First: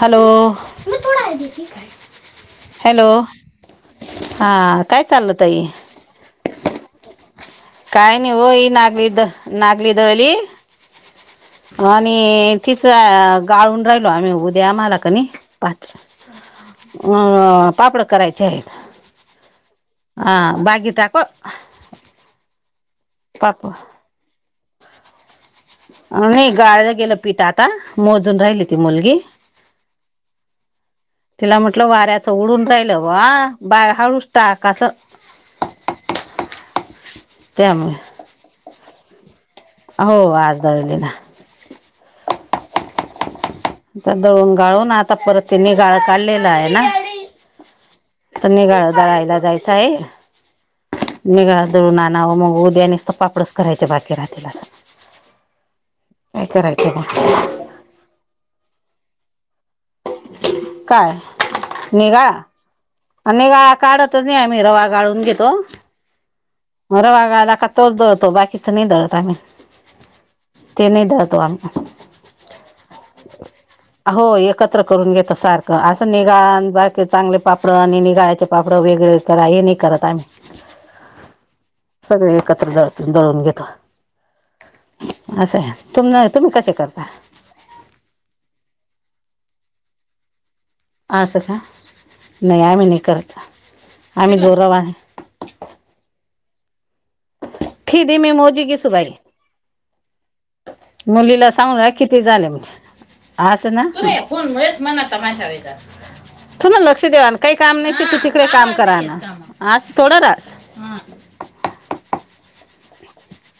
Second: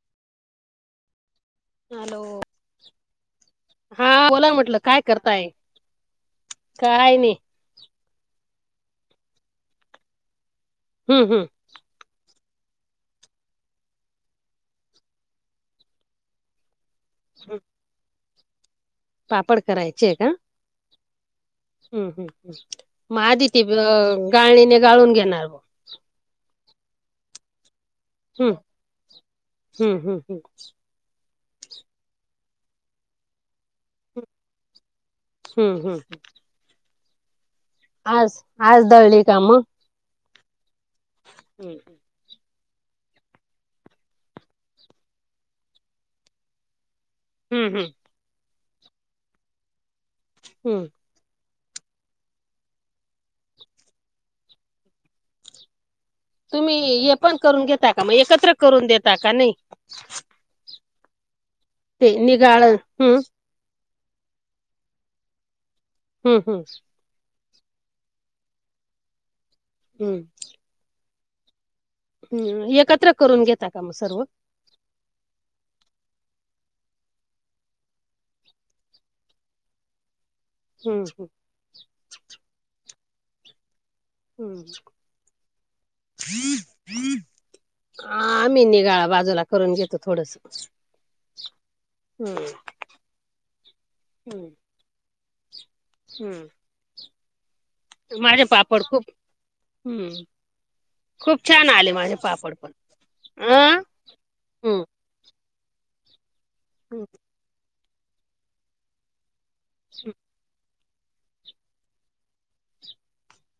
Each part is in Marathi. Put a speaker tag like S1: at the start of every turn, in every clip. S1: हॅलो!
S2: हॅलो
S1: हॅलो
S2: बोला म्हटलं
S1: हा काय चालल
S2: करताय
S1: ताई!
S2: काय नही!
S1: काय नाही हो ही नागली द नागली दळली.
S2: हूं हूं!
S1: आणि तिच गाळून राहिलो आम्ही, ऊद्या आम्हाला कणी पाच अं पापडं करायचे आहेत?
S2: पापड
S1: हा बागे टाक ओ!
S2: हूं हूं हूं म आधीती ते गाळणीने गाळून घेणार मं.
S1: नही, गाळल गेलं पिठ आता. मोजून राहिली ती मुलगी.
S2: हूं हूं हूं!
S1: तिला म्हटलं वाऱ्याचं ऊडून राहिलं बा, बा हळूस टाक आस.
S2: हूं हूं!
S1: त्यामुळे!
S2: आज दळली का मं.
S1: हो आज दळली ना!
S2: होईल ते!
S1: दळून गाळून, आता परत ते नीगाळ काढलेला आहे ना!
S2: हूं हूं!
S1: त निगाळा दळायला जायचं आहे.
S2: हूं!
S1: निगळा दळून आणावं, म उद्या नीसत पापडच करायचे बाकीे राहतील आता.
S2: तुम्ही हे
S1: मग
S2: पण करून घेता का, म एकत्र करून देता का नही!
S1: काय?
S2: ते निगाळ
S1: निगाळा
S2: हूं!
S1: निगाळा काढतच नाही आम्ही रवा गाळून घेतो.
S2: हूं हूं!
S1: मं रवा गाळला का तोच दळतो, बाकीच नही दळत आम्ही.
S2: हूं!
S1: ते नही दळतो आमी.
S2: हम, एकत्र करून घेता मग सर्व.
S1: हो एकत्र करून घेता सारखं, असं निगाळ बाकी चांगले पापड आणि निगाळायाचे पापड वेगळे तवा ये नाही करत आमी.
S2: हम, हम.
S1: सगळे एकत्र जातोन दळून घेतो.
S2: हम्म
S1: असं हय. तुम तुम्ही कसे करता?
S2: आम्ही निगाळा बाजूला करून घेतो थोडसं.
S1: असं का? नाही आम्ही नाही करत. आम्ही
S2: हम्म
S1: गोरव
S2: [unintelligible]
S1: खिदी में
S2: माझे
S1: मोदी की
S2: पापड खूप
S1: शुबाई.
S2: हम्म खूप
S1: मुलीला
S2: छान
S1: सांगा
S2: आले माझे
S1: किती झाले
S2: पापड पण
S1: [unintelligible] असं
S2: अं
S1: ना. [unintelligible]
S2: हम्म
S1: तमाशा वेगळा. तुम्हा लक्ष देवा ना, काही काम नाही, तू तिकडे काम करा ना. आज थोडा रास. [unintelligible]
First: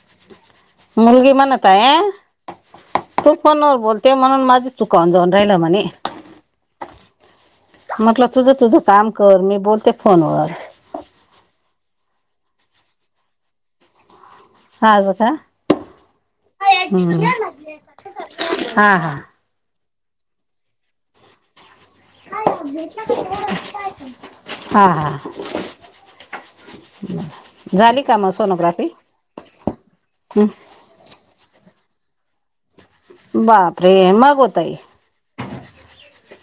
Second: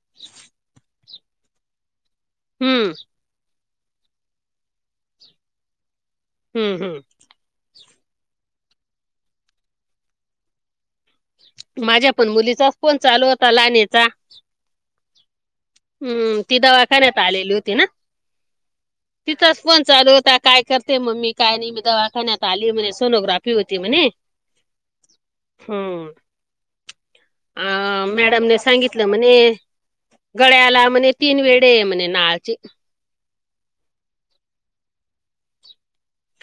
S2: [inaudible]
S1: मुलगी म्हण आता आहे
S2: हम
S1: तू फोनवर बोलते म्हणून माझे चुका होन जाऊन राहिला म्हणे.
S2: हम्म हम्म.
S1: म्हटलं तुझं, तुझं काम कर. मी बोलते फोनवर.
S2: माझ्या पण मुलीचाच फोन चालू होता लहानीचा.
S1: ताजं का?
S2: हम्म, ती दवाखान्यात
S1: हम्म.
S2: आलेली होती ना?
S1: हा हा
S2: तिथंच. फोन चालू होता. काय करते मम्मी? काय नाही. मी दवाखान्यात जाऊन येतो बघून आली म्हणे, सोनोग्राफी होती म्हणे.
S1: हा हा
S2: हम्म. अ
S1: झाली का मग
S2: मॅडमने
S1: सोनोग्राफी
S2: सांगितलं म्हणे गळ्याला म्हणे, तीन वेडे म्हणे नाळची.
S1: बापरे! मग वो ताई?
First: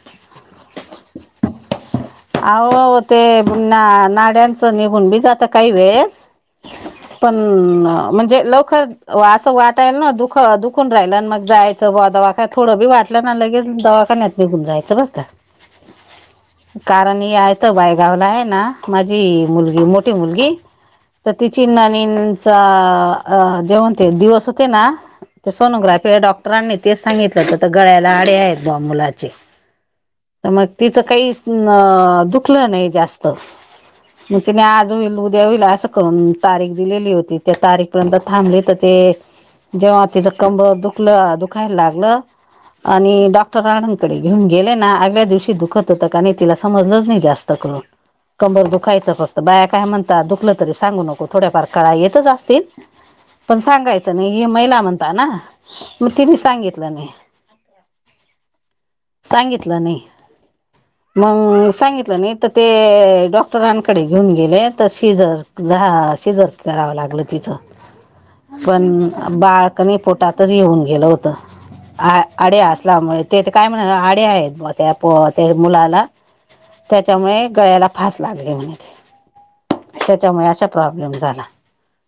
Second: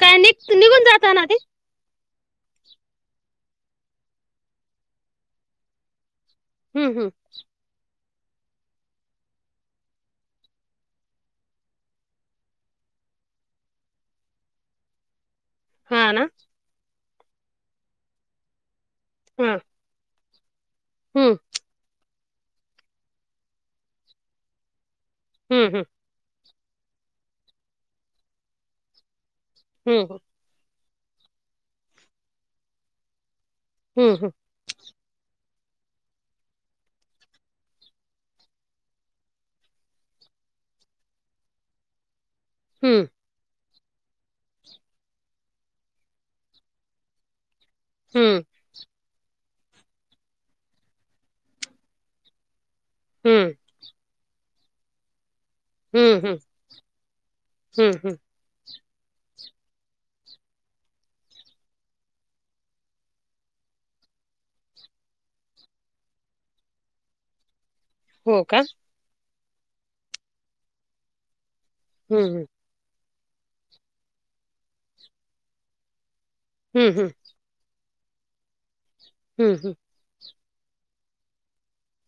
S2: काय निप निघून जाताना ते.
S1: आवो, आवो ते नाड्यांचं निघून बी जात काही वेळेस.
S2: हम्म हम्म
S1: पण म्हणजे लक असं वाटायला ना दुख दुखून राहिलं, मग जायचं बुवा दवाखान्यात थोडं बी वाटलं ना लगेच दवा, कण्यात निघून जायचं बरं का.
S2: हां ना.
S1: कारण याय तर बायगावला हायना माझी
S2: हा
S1: मुलगी मोठी मुलगी तर
S2: हम्म
S1: तिची नंणीदचा [unintelligible] दिवस होते ना ते
S2: हम्म
S1: सोनोग्राफी डॉक्टरांनी तेच सांगितलं होतं तर गळ्याला आडे आहेत बा मुलाचे.
S2: हम हम.
S1: तर मग तिचं काहीच दुखलं नाही जास्त-
S2: हम, हम.
S1: मग तिने आज होईल उद्या होईल असं करून तारीख दिलेली होती, त्या तारीख पर्यंत थांबली तर ते जेव्हा तिचं कंबर दुखलं दुखायला लागलं
S2: हम्म
S1: आणि डॉक्टरकडे घेऊन गेले ना आदल्या दिवशी दुखत होतं. नाही तिला समजलंच नाही जास्त करून.
S2: हम्म.
S1: कंबर दुखायचं फक्त बाया काय म्हणतात दुखल तरी सांगू नको थोड्याफार कळा येतच असतील.
S2: हम्म.
S1: हे सांगायचं नाही, हे महिला म्हणता ना. मग
S2: हम्म
S1: तिने
S2: हम्म
S1: सांगितलं नाही
S2: हम्म हम्म.
S1: सांगितलं नाही.
S2: [inaudible]
S1: मग सांगितलं नाही तर ते, डॉक्टरांनकडे घेऊन गेले तर सिजर धा. सिजर करावं लागलं तिच.
S2: [inaudible]
S1: पण बाळ कणी, पोटातच हे होऊन गेलं होतं. आ
S2: हम्म
S1: अड्या असल्यामुळे ते, काय म्हणा अड्या आहेत ब त्या ते मुलाला.
S2: हम्म हम्म
S1: त्यांच्यामुळे गळ्याला फास लागले म्हणे.
S2: हम् हम्म.
S1: त्यांच्यामुळे अशा प्रॉब्लेम झाला.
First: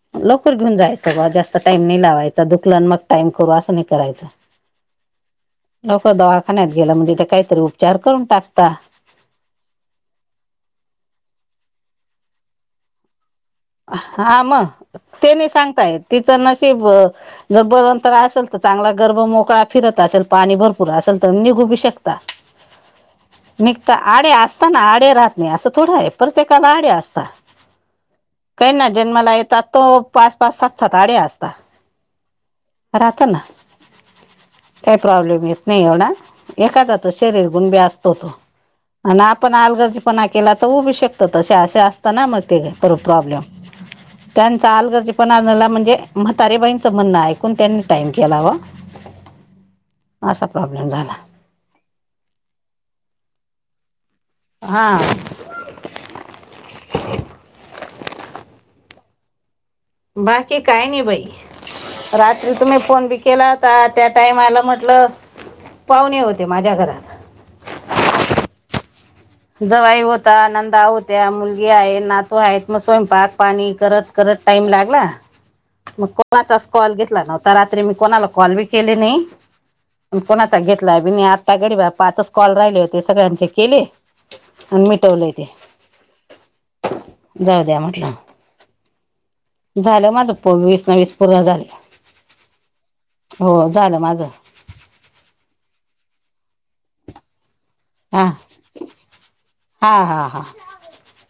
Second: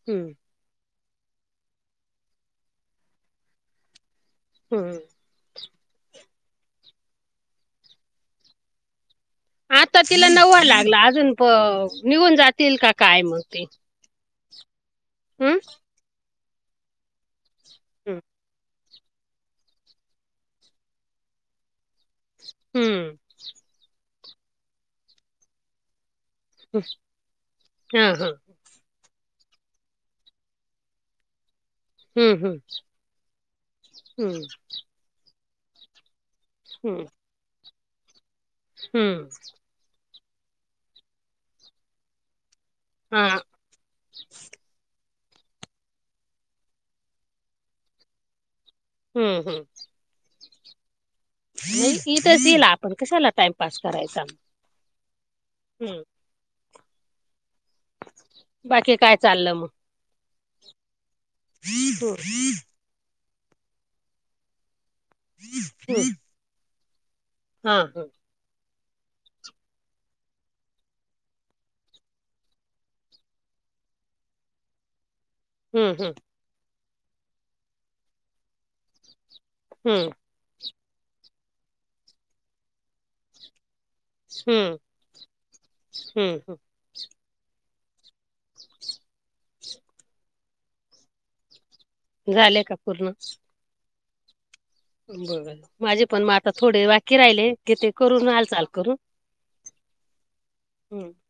S2: हम्म
S1: लोक घेऊन जायचं बा जास्त टाइम नाही लावायचा, दुखलन मग टाइम करू असं नाही करायचा.
S2: हम.
S1: लोक दवाखान्यात गेलं म्हणजे, तर काय तरी उपचार करून टाकता.
S2: आता तिला नव्वा लागला. अजून प निघून जातील का काय मग ते.
S1: हां मग, ते नाही
S2: हम्म
S1: सांगता येत तिचं नशीब जर बळवंतर
S2: हम्म
S1: असेल तर चांगला गर्भ मोकळा फिरत असेल, पाणी भरपूर असेल तर निघू बी शकत.
S2: हम्म
S1: निघता आडे असताना, आडे राहत नाही असं थोडं आहे. प्रत्येकाला आडी अस्ता.
S2: हा हा.
S1: काही ना जन्माला येतात तो, पाच पाच सात सात आडे असता.
S2: हम्म हम्म
S1: राहता ना,
S2: हम्म
S1: काही प्रॉब्लेम येत नाही एवढा. एखादा
S2: हम्म
S1: त शरीर गुणबी असतो तो, आणि
S2: हम्म
S1: आपण आलर्गजी. पणा केला तर होवू बी शकत तसं असे, असता ना मग ते बी
S2: हा
S1: प्रोब्लेम त्यानं चाल गरजे पणा म्हणजे म, म्हातारी बाईंचं म्हण ऐकून त्यांनी टाईम केला ओ.
S2: हम्म हम्म.
S1: असा प्रॉब्लेम झाला.
S2: नाही इथं दिला, आपण कशाला टाइमपास करायचा.
S1: हां.
S2: हं. बाकी कायं चालं मग.
S1: बाकी काय नाही बाई,
S2: हम्म
S1: रात्रीच मग फोन बि केला होता त्या टाइमाला म्हटलं, पाहुणे होते माझ्या घरात.
S2: हां हां.
S1: जावाई होता, नंदा होत्या, मुलगी आहे, नातू आहेत मग स्वयंपाक पाणी करत. करत टाईम लागला.
S2: [inaudible]
S1: मग कोणाचाच कॉल घेतला नव्हता, रात्री मी कोणाला कॉल बी केले नाही.
S2: हम्म.
S1: पण कोणाचा घेतला बी नाही, आता गरी माझे पाचच कॉल राहिले होते सगळ्यांचे केले. आणि
S2: हम्म
S1: मिटवलंय तेे,
S2: हम्म
S1: जाऊ द्या म्हटलं. झालं माझं प वीस ना वीस पूर्ण झाले,
S2: झाले का पूर्ण
S1: हो झालं माझं.
S2: माझे पण म आता थोडे बाकी राहिले. की ते
S1: हा
S2: करून हालचाल करू
S1: हा हा हा,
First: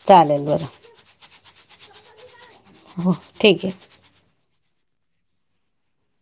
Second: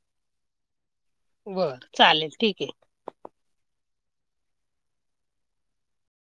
S1: चालेल बरं.
S2: बरं चालेल ठीक आहे.
S1: हो, ठीक आहे.